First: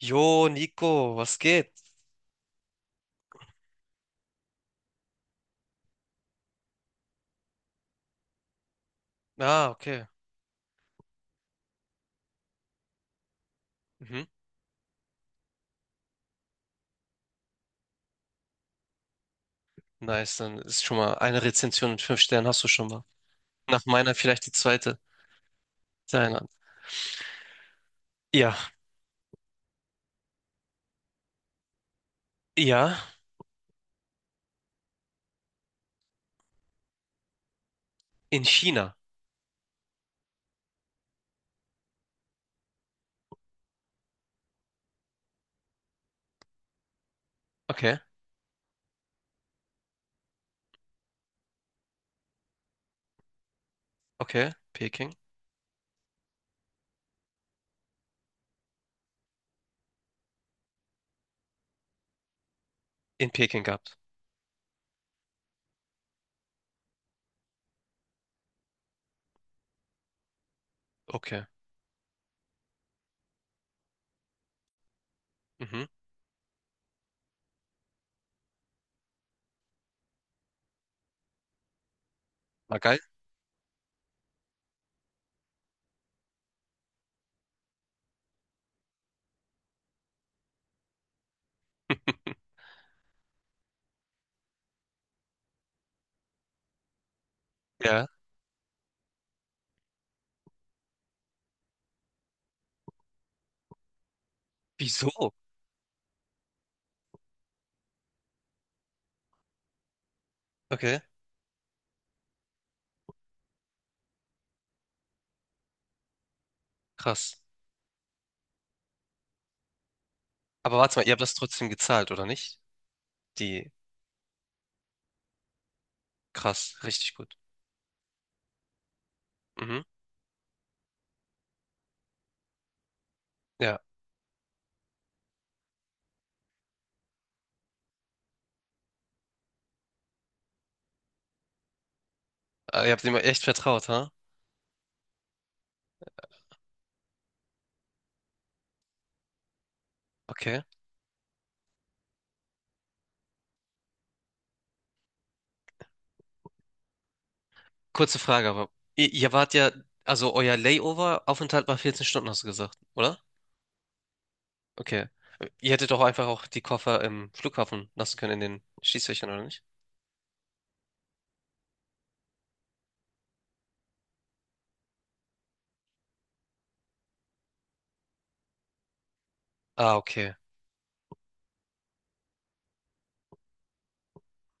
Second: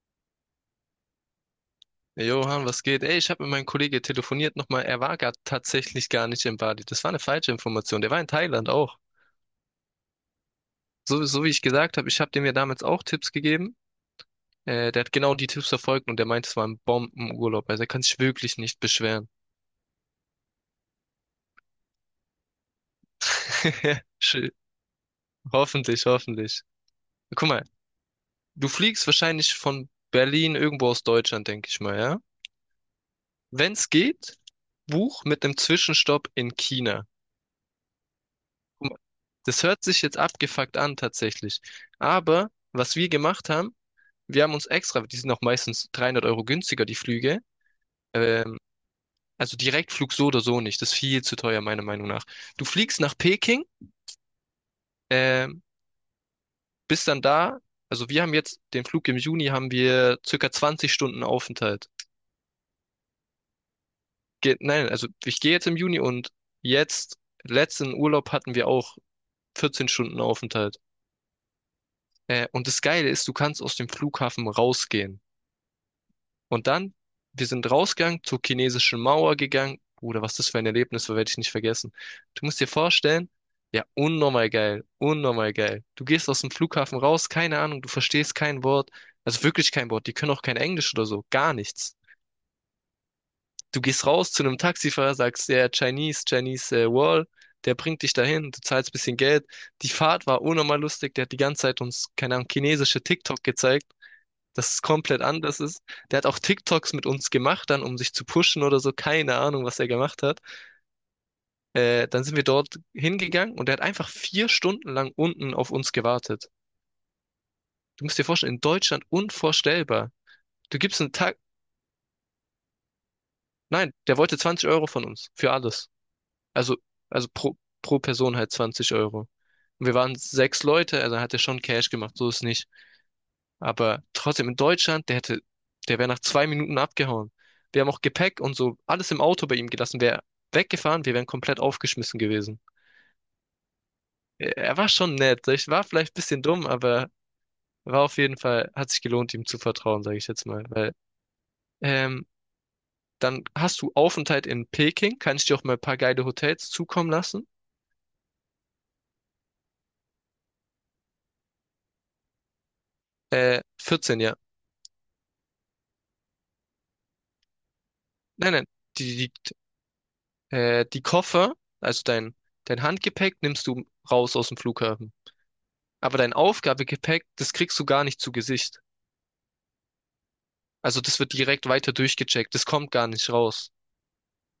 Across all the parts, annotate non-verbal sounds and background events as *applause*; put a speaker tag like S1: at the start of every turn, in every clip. S1: Jo, Nico, was geht?
S2: Hey Johann, was geht? Ey, ich habe mit meinem Kollegen telefoniert nochmal. Er war gar tatsächlich gar nicht in Bali. Das war eine falsche Information. Der war in Thailand auch.
S1: Ah, okay.
S2: So wie ich gesagt habe, ich habe dem ja damals auch Tipps gegeben.
S1: Mhm.
S2: Der hat genau die Tipps verfolgt und der meint, es war ein Bombenurlaub. Also er kann sich wirklich nicht beschweren.
S1: Nice, dann ist schon mal eine Rezension mit fünf Sternen hast du schon mal. Nach
S2: *laughs*
S1: meiner vielleicht
S2: Schön.
S1: die zweite.
S2: Hoffentlich,
S1: Thailand.
S2: hoffentlich. Guck mal,
S1: Ja,
S2: du fliegst wahrscheinlich von Berlin irgendwo aus Deutschland, denke ich mal, ja?
S1: ja,
S2: Wenn es geht, buch mit einem Zwischenstopp in China.
S1: in China.
S2: Das hört sich jetzt abgefuckt an, tatsächlich. Aber was wir gemacht haben, wir haben uns extra, die sind auch meistens 300 Euro günstiger, die Flüge.
S1: Okay,
S2: Ähm, also Direktflug so oder so nicht. Das ist viel zu teuer, meiner Meinung nach. Du fliegst nach Peking,
S1: okay, Peking.
S2: ähm, bist dann da. Also wir haben jetzt den Flug im Juni, haben wir circa 20 Stunden Aufenthalt.
S1: In Peking gehabt.
S2: Ge nein, also ich gehe jetzt im Juni und jetzt, letzten Urlaub hatten wir auch 14 Stunden Aufenthalt.
S1: Okay.
S2: Und das Geile ist, du kannst aus dem Flughafen rausgehen.
S1: Mhm.
S2: Und dann, wir sind rausgegangen, zur chinesischen Mauer gegangen. Bruder, was das für ein Erlebnis war, werde ich nicht vergessen. Du musst dir
S1: War geil.
S2: vorstellen, ja, unnormal geil, unnormal geil. Du gehst aus dem Flughafen raus, keine Ahnung, du verstehst kein Wort, also wirklich kein Wort, die können auch kein Englisch oder so, gar nichts. Du gehst raus zu einem Taxifahrer, sagst, ja, Chinese, Chinese Wall, der bringt
S1: Ja.
S2: dich dahin, du zahlst ein bisschen Geld. Die Fahrt war unnormal lustig, der hat die ganze Zeit uns, keine Ahnung, chinesische TikTok gezeigt, das ist komplett
S1: Wieso?
S2: anders ist. Der hat auch TikToks mit uns gemacht, dann um sich zu pushen oder so, keine Ahnung, was er gemacht hat.
S1: Okay,
S2: Dann sind wir dort hingegangen und der hat einfach 4 Stunden lang unten auf uns gewartet.
S1: krass.
S2: Du musst dir vorstellen, in Deutschland unvorstellbar.
S1: Aber
S2: Du
S1: warte
S2: gibst
S1: mal, ihr
S2: einen
S1: habt das
S2: Tag,
S1: trotzdem gezahlt, oder nicht? Die,
S2: nein, der wollte 20 Euro von uns für alles. Also,
S1: krass, richtig
S2: also
S1: gut.
S2: pro Person halt 20 Euro.
S1: Mhm.
S2: Und wir waren sechs Leute, also hat er schon Cash gemacht, so ist nicht.
S1: Ja.
S2: Aber trotzdem in Deutschland, der wäre nach 2 Minuten abgehauen. Wir haben auch Gepäck und so alles im Auto bei ihm gelassen, wäre weggefahren, wir wären komplett aufgeschmissen gewesen.
S1: Ah, ihr habt ihm echt vertraut, ha?
S2: Er war schon nett, ich war vielleicht ein bisschen dumm, aber war auf jeden Fall, hat sich gelohnt, ihm zu vertrauen, sage ich jetzt
S1: Okay.
S2: mal, weil ähm, dann hast du Aufenthalt in Peking, kann ich dir auch mal ein paar geile Hotels zukommen lassen.
S1: Kurze Frage, aber ihr wart ja, also euer Layover-Aufenthalt war 14 Stunden, hast du gesagt, oder?
S2: 14, ja.
S1: Okay. Ihr hättet doch einfach auch die Koffer im Flughafen lassen können, in
S2: Nein,
S1: den
S2: nein, die,
S1: Schließfächern,
S2: die,
S1: oder nicht?
S2: die Koffer, also dein Handgepäck nimmst du raus aus dem Flughafen. Aber dein Aufgabegepäck, das kriegst du gar nicht zu Gesicht.
S1: Ah, okay.
S2: Also das wird direkt weiter durchgecheckt. Das kommt gar nicht raus.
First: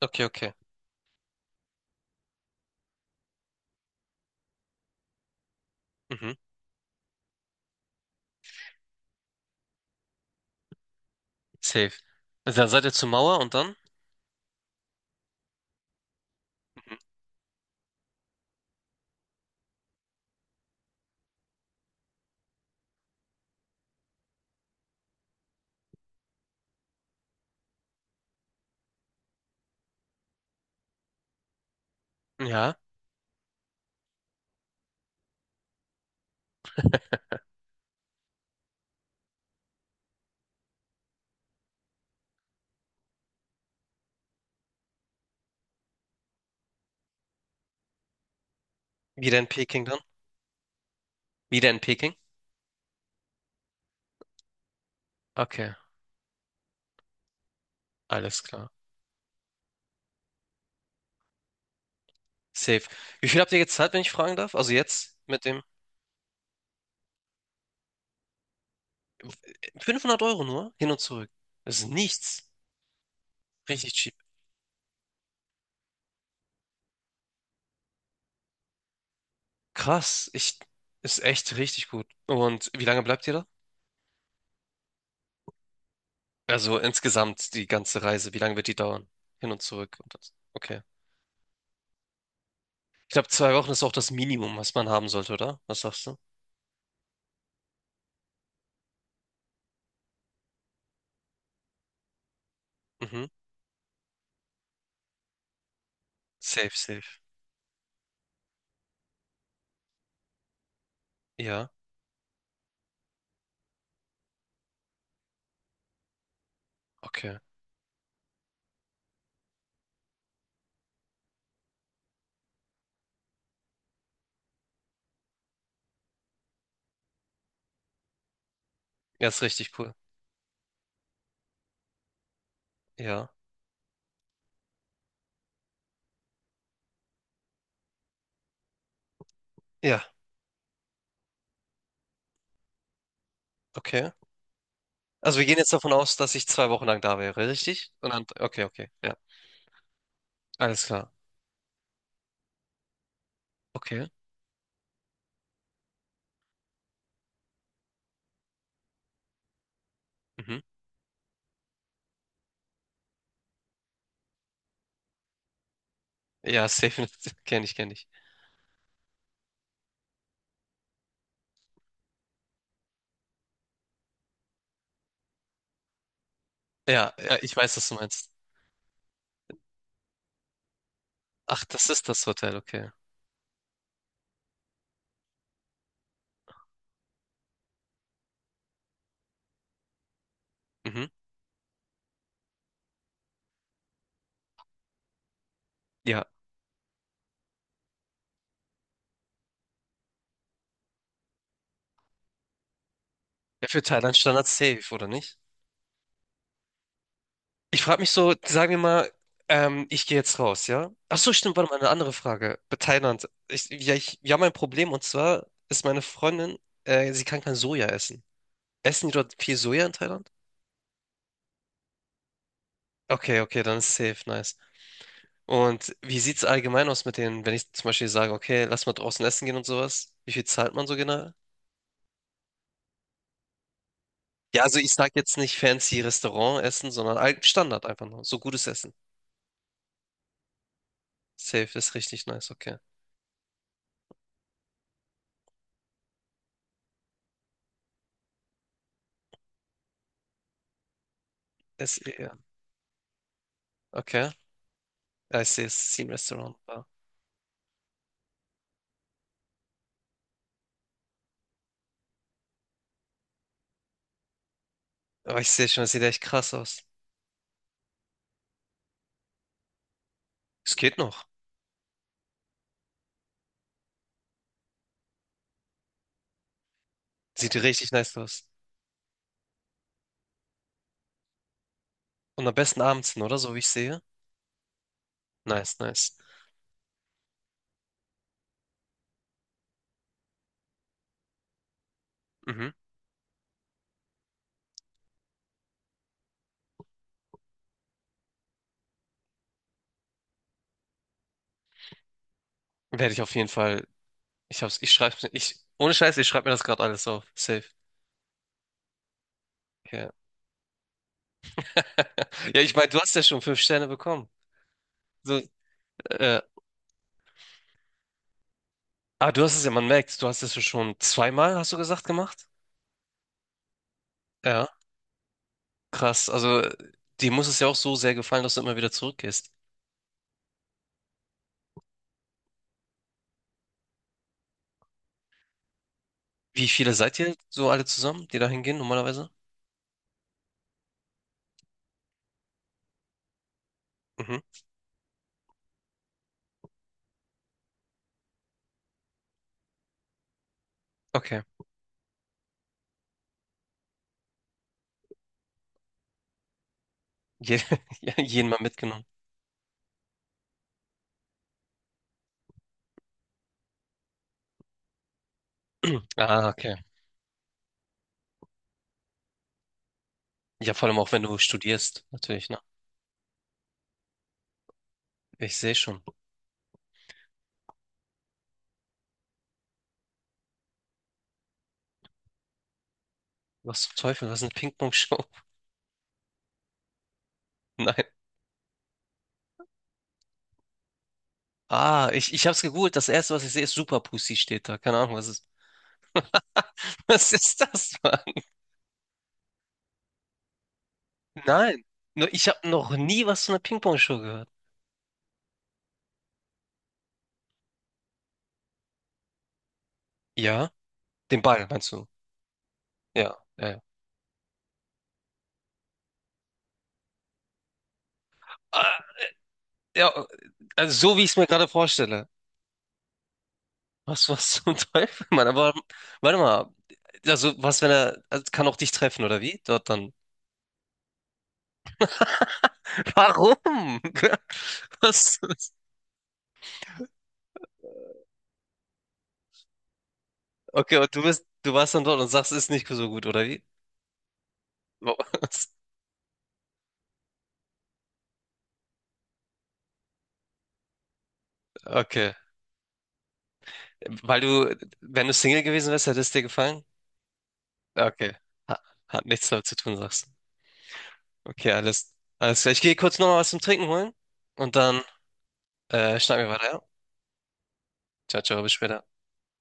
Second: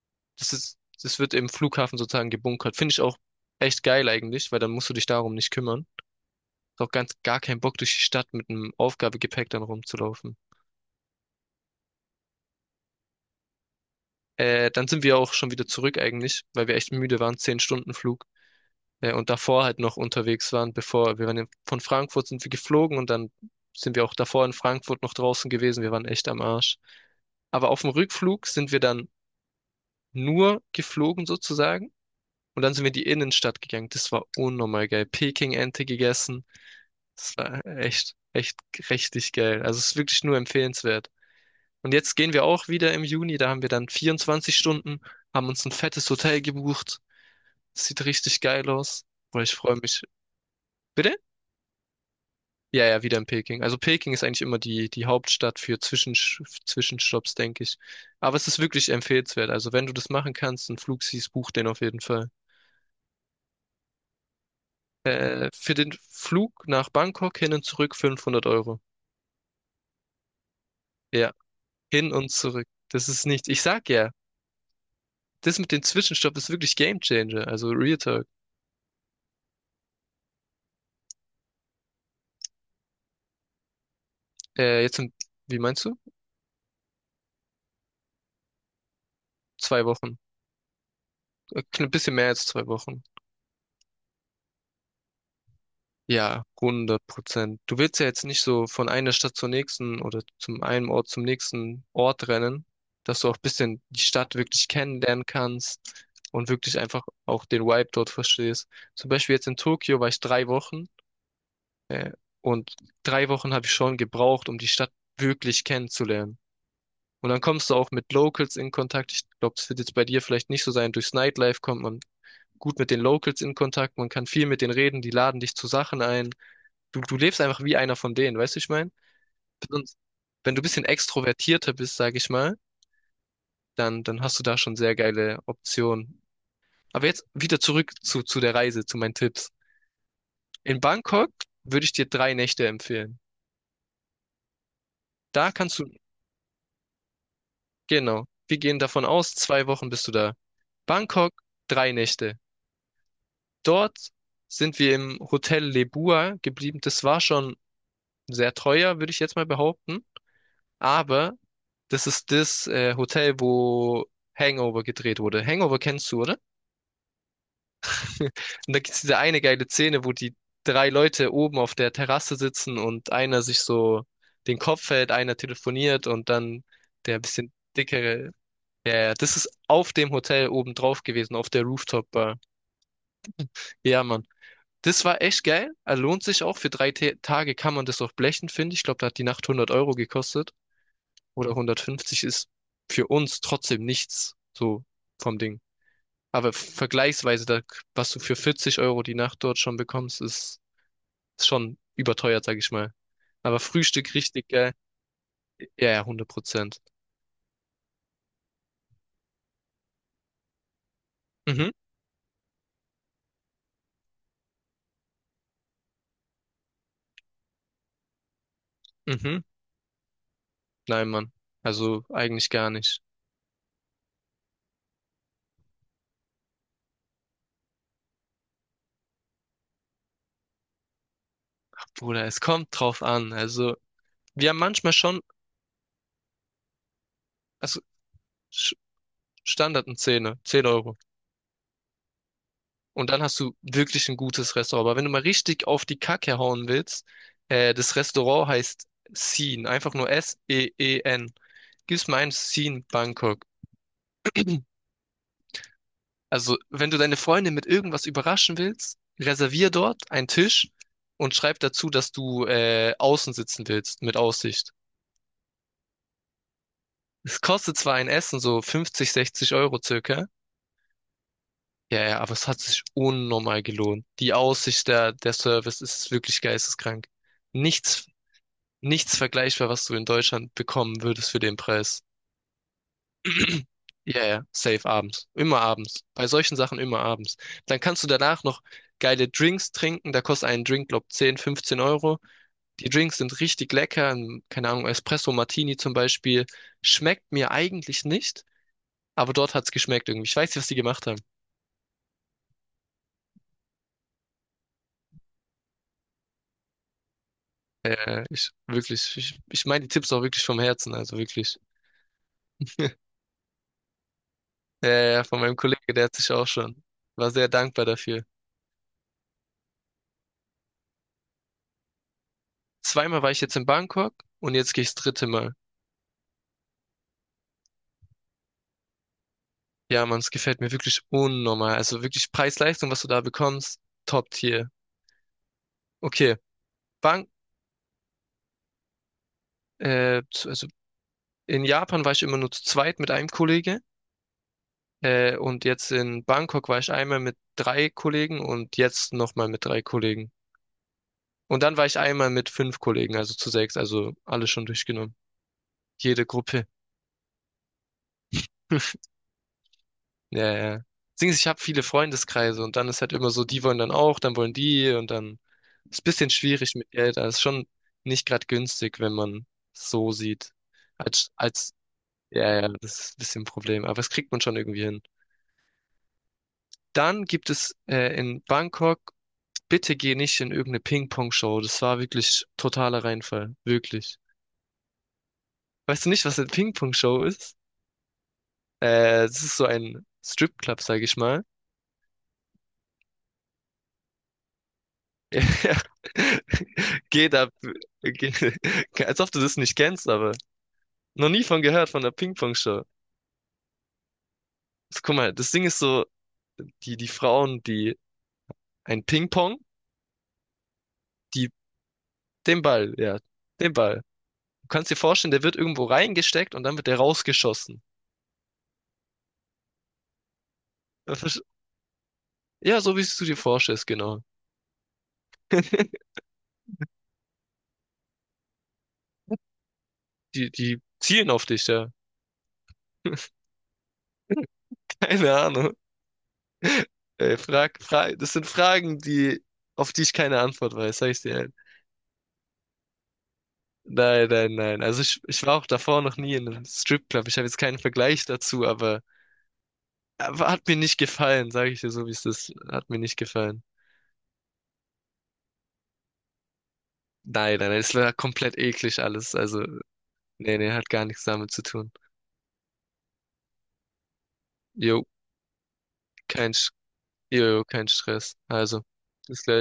S1: Okay, okay.
S2: Das ist, Das wird im Flughafen sozusagen gebunkert. Finde ich auch echt geil eigentlich, weil dann musst du dich darum nicht kümmern.
S1: Mhm.
S2: Ist auch ganz gar kein Bock durch die Stadt mit einem Aufgabegepäck dann rumzulaufen.
S1: Safe. Also dann seid ihr zur Mauer und dann?
S2: Dann sind wir auch schon wieder zurück eigentlich, weil wir echt müde waren. 10 Stunden Flug. Und davor halt noch unterwegs waren, bevor wir waren in, von Frankfurt sind wir geflogen und dann sind wir auch davor in Frankfurt noch draußen gewesen. Wir waren echt am Arsch. Aber auf dem Rückflug sind wir dann nur geflogen sozusagen und dann
S1: Ja.
S2: sind wir in die Innenstadt gegangen. Das war unnormal geil. Peking-Ente gegessen. Das war echt, echt richtig geil. Also es ist wirklich nur empfehlenswert. Und jetzt gehen wir auch wieder im Juni. Da haben wir dann 24 Stunden, haben uns ein fettes Hotel gebucht. Sieht richtig geil aus.
S1: Wieder
S2: Boah,
S1: in
S2: ich freue
S1: Peking dann?
S2: mich. Bitte?
S1: Wieder in Peking?
S2: Ja, ja, wieder in Peking. Also Peking ist eigentlich immer die Hauptstadt
S1: Okay,
S2: für Zwischensch Zwischenstopps, denke ich. Aber
S1: alles
S2: es ist
S1: klar.
S2: wirklich empfehlenswert. Also wenn du das machen kannst, einen Flug siehst, buch den auf jeden Fall.
S1: Safe. Wie viel habt ihr gezahlt, wenn ich fragen darf? Also jetzt mit dem
S2: Für den Flug nach Bangkok hin und zurück 500 Euro.
S1: 500 € nur, hin und zurück.
S2: Ja,
S1: Das ist
S2: hin und
S1: nichts.
S2: zurück. Das ist nicht, ich sag
S1: Richtig
S2: ja,
S1: cheap.
S2: das mit dem Zwischenstopp ist wirklich Game Changer. Also Real Talk.
S1: Krass, ich ist echt richtig gut. Und wie lange bleibt ihr da?
S2: Jetzt, in, wie meinst du?
S1: Also insgesamt die ganze Reise, wie lange wird die dauern? Hin und
S2: Zwei
S1: zurück und
S2: Wochen.
S1: das. Okay.
S2: Ein bisschen mehr als 2 Wochen.
S1: Ich glaube, 2 Wochen ist auch das Minimum, was man haben sollte, oder? Was sagst du?
S2: Ja, 100%. Du willst ja jetzt nicht so von einer Stadt zur nächsten oder zum einem Ort zum nächsten Ort rennen, dass
S1: Mhm.
S2: du auch ein bisschen die Stadt wirklich kennenlernen kannst und
S1: Safe,
S2: wirklich einfach
S1: safe.
S2: auch den Vibe dort verstehst. Zum Beispiel jetzt in Tokio war ich 3 Wochen,
S1: Ja,
S2: äh, und 3 Wochen habe ich schon gebraucht, um die Stadt wirklich kennenzulernen. Und
S1: okay.
S2: dann kommst du auch mit Locals in Kontakt. Ich glaube, das wird jetzt bei dir vielleicht nicht so sein. Durchs Nightlife kommt man gut mit den Locals in Kontakt. Man kann viel mit denen reden. Die laden dich zu Sachen ein. Du lebst einfach wie einer von denen, weißt du, ich meine?
S1: Ja, ist richtig cool.
S2: Sonst, wenn du ein bisschen extrovertierter bist, sage ich mal,
S1: Ja.
S2: dann hast du da schon sehr geile Optionen. Aber jetzt wieder zurück zu der Reise, zu meinen Tipps.
S1: Ja,
S2: In Bangkok würde ich dir 3 Nächte empfehlen.
S1: okay. Also wir
S2: Da
S1: gehen jetzt
S2: kannst du,
S1: davon aus, dass ich 2 Wochen lang da wäre, richtig? Und
S2: genau,
S1: dann,
S2: wir
S1: okay,
S2: gehen
S1: okay.
S2: davon
S1: Ja.
S2: aus, 2 Wochen bist du da.
S1: Alles klar.
S2: Bangkok, 3 Nächte. Dort
S1: Okay.
S2: sind wir im Hotel Lebua geblieben. Das war schon sehr teuer, würde ich jetzt mal behaupten.
S1: Mhm.
S2: Aber das ist das Hotel, wo Hangover gedreht wurde. Hangover kennst du, oder?
S1: Ja, safe. *laughs* Kenne ich, kenne ich.
S2: *laughs* Und da gibt's diese eine geile Szene, wo die drei Leute oben auf der Terrasse sitzen und einer sich so den Kopf hält, einer telefoniert und dann
S1: Ja,
S2: der
S1: ja,
S2: bisschen
S1: ich weiß, was du meinst.
S2: dickere. Ja, ja, das ist auf dem Hotel oben drauf gewesen, auf der
S1: Ach, das ist das
S2: Rooftop-Bar.
S1: Hotel, okay.
S2: Ja, Mann. Das war echt geil. Lohnt sich auch. Für drei Tage kann man das auch blechen, finde ich. Ich glaube, da hat die Nacht 100 Euro gekostet.
S1: Mhm.
S2: Oder 150 ist für uns trotzdem nichts. So vom Ding.
S1: Ja.
S2: Aber vergleichsweise, da, was du für 40 Euro die Nacht dort schon bekommst, ist schon überteuert, sag ich mal. Aber
S1: Ja, für
S2: Frühstück
S1: Thailand Standard
S2: richtig geil.
S1: safe, oder nicht?
S2: Ja, ja, 100%.
S1: Ich frage mich so, sagen wir mal, ich gehe jetzt raus, ja? Ach so, stimmt, warte
S2: Mhm,
S1: mal, eine andere Frage. Bei Thailand. Ja, wir haben ein Problem und zwar ist meine Freundin, sie kann kein Soja essen. Essen die dort
S2: mhm.
S1: viel Soja in Thailand?
S2: Nein, Mann. Also eigentlich gar nicht.
S1: Okay, okay, dann ist safe, nice. Und wie sieht's allgemein aus mit denen, wenn ich zum Beispiel sage, okay, lass mal draußen essen gehen und sowas? Wie viel zahlt man so genau?
S2: Bruder, es kommt drauf an. Also, wir haben
S1: Ja, also
S2: manchmal
S1: ich sag
S2: schon,
S1: jetzt nicht fancy Restaurant essen, sondern
S2: also
S1: Standard einfach nur. So gutes
S2: Sch-
S1: Essen.
S2: Standard ein Zehner, 10 Euro.
S1: Safe ist richtig nice, okay.
S2: Und dann hast du wirklich ein gutes Restaurant. Aber wenn du mal richtig auf die Kacke hauen willst, das Restaurant heißt Seen, einfach nur Seen.
S1: Es,
S2: Gib's mal ein
S1: ja,
S2: Seen Bangkok.
S1: okay. Ja, ich sehe, es ist ein Restaurant.
S2: Also,
S1: Ja.
S2: wenn du deine Freundin mit irgendwas überraschen willst, reservier dort einen Tisch und schreib dazu, dass du außen sitzen willst, mit Aussicht.
S1: Aber ich sehe schon, es sieht echt krass aus.
S2: Es kostet zwar ein Essen so 50, 60 Euro circa.
S1: Es geht noch.
S2: Ja, ja, aber es hat sich unnormal gelohnt. Die Aussicht, der Service ist wirklich geisteskrank.
S1: Sieht richtig
S2: Nichts,
S1: nice aus.
S2: nichts vergleichbar, was du in Deutschland bekommen würdest für den Preis.
S1: Und am besten abends hin, oder? So wie ich sehe.
S2: Ja, ja, safe abends. Immer
S1: Nice,
S2: abends.
S1: nice.
S2: Bei solchen Sachen immer abends. Dann kannst du danach noch geile Drinks trinken. Da kostet ein Drink, glaub, 10, 15 Euro.
S1: Mhm.
S2: Die Drinks sind richtig lecker. Ein, keine Ahnung, Espresso Martini zum Beispiel. Schmeckt mir eigentlich nicht, aber dort hat's geschmeckt irgendwie. Ich weiß nicht, was die gemacht haben.
S1: Werde ich auf jeden Fall. Ich hab's, ich schreib's mir. Ich, ohne Scheiß, ich schreibe mir das gerade alles auf. Safe.
S2: Ich meine die
S1: Ja.
S2: Tipps auch wirklich vom Herzen, also wirklich.
S1: *laughs* Ja, ich meine, du hast ja schon fünf Sterne bekommen.
S2: Ja, ja, ja,
S1: So,
S2: von meinem Kollegen, der hat sich
S1: äh,
S2: auch schon. War sehr dankbar dafür.
S1: ah, du hast es ja, man merkt, du hast es ja schon zweimal, hast du gesagt, gemacht?
S2: Zweimal war ich jetzt in Bangkok und
S1: Ja,
S2: jetzt gehe ich das dritte Mal.
S1: krass. Also, dir muss es ja auch so sehr gefallen, dass du immer wieder zurückgehst.
S2: Ja, Mann, es gefällt mir wirklich unnormal. Also wirklich Preis-Leistung, was du da bekommst, Top-Tier. Okay,
S1: Wie viele seid
S2: Bank,
S1: ihr so alle zusammen, die da hingehen normalerweise?
S2: also in Japan war ich immer nur zu zweit mit einem Kollege.
S1: Mhm.
S2: Und jetzt in Bangkok war ich einmal mit drei Kollegen und jetzt nochmal mit drei Kollegen.
S1: Okay.
S2: Und dann war ich einmal mit fünf Kollegen, also zu sechs, also alle schon durchgenommen. Jede Gruppe.
S1: Je, *laughs* ja, jeden mal mitgenommen.
S2: Ja, ja. Deswegen, ich habe viele Freundeskreise und dann ist halt immer so, die wollen dann auch, dann wollen die und dann ist ein
S1: *clears throat*
S2: bisschen
S1: Ah, okay.
S2: schwierig mit Geld. Das ist schon nicht gerade günstig, wenn man so sieht.
S1: Ja, vor allem auch wenn
S2: Als,
S1: du
S2: als,
S1: studierst, natürlich, ne?
S2: ja, ja, das ist ein bisschen ein Problem, aber das kriegt man schon irgendwie hin.
S1: Ich sehe schon.
S2: Dann gibt es in Bangkok, bitte geh nicht in irgendeine Ping-Pong-Show. Das war wirklich totaler Reinfall.
S1: Was zum
S2: Wirklich.
S1: Teufel, was ist eine Ping-Pong-Show?
S2: Weißt du nicht, was eine Ping-Pong-Show ist?
S1: *laughs* Nein.
S2: Es ist so ein Stripclub, sag ich mal.
S1: Ah, ich hab's gegoogelt. Das erste, was ich sehe, ist Super Pussy steht da. Keine Ahnung, was
S2: Ja,
S1: ist.
S2: *laughs*
S1: *laughs* Was
S2: geht ab.
S1: ist das, Mann?
S2: Geht, *laughs* als ob du das nicht kennst, aber noch nie von
S1: Nein.
S2: gehört, von der
S1: Nur Ich habe
S2: Ping-Pong-Show.
S1: noch nie was von einer Ping-Pong-Show gehört.
S2: Also, guck mal, das Ding ist so, die Frauen, die ein Ping-Pong,
S1: Ja? Den
S2: die,
S1: Ball, meinst du?
S2: den Ball, ja,
S1: Ja, ja,
S2: den
S1: ja.
S2: Ball. Du kannst dir vorstellen, der wird irgendwo reingesteckt und dann wird der rausgeschossen.
S1: Ah, ja, also so
S2: Das
S1: wie ich es
S2: ist-
S1: mir gerade vorstelle.
S2: Ja, so wie du dir vorstellst, genau.
S1: Was zum *laughs* Teufel, Mann? Aber
S2: *laughs*
S1: warte mal. Also, was, wenn er, also, kann auch dich treffen, oder wie? Dort dann.
S2: Die zielen auf dich, ja.
S1: Warum? *laughs*
S2: *laughs* Keine
S1: Was?
S2: Ahnung. Ey, frag, das sind Fragen, auf die ich keine Antwort
S1: Okay,
S2: weiß, sag
S1: und
S2: ich dir.
S1: du warst dann dort und sagst, ist nicht so gut, oder wie?
S2: Nein, nein, nein. Also ich war auch
S1: Was? *laughs*
S2: davor noch nie in einem Stripclub. Ich habe jetzt keinen Vergleich dazu, aber hat mir nicht gefallen, sage ich dir so, wie es
S1: Okay.
S2: ist. Hat mir nicht gefallen.
S1: Weil du, wenn du Single gewesen wärst, hätte es dir gefallen?
S2: Nein, nein, nein, es war
S1: Okay.
S2: komplett
S1: Ha-
S2: eklig
S1: Hat
S2: alles.
S1: nichts
S2: Also,
S1: damit zu tun, sagst du.
S2: nee, nee, hat gar nichts damit zu
S1: Okay,
S2: tun.
S1: alles klar. Ich gehe kurz nochmal was zum Trinken holen und dann
S2: Jo,
S1: schnacken
S2: kein,
S1: wir
S2: Sch-
S1: weiter. Ja?
S2: jo, kein Stress.
S1: Ciao, ciao, bis
S2: Also,
S1: später.
S2: bis gleich.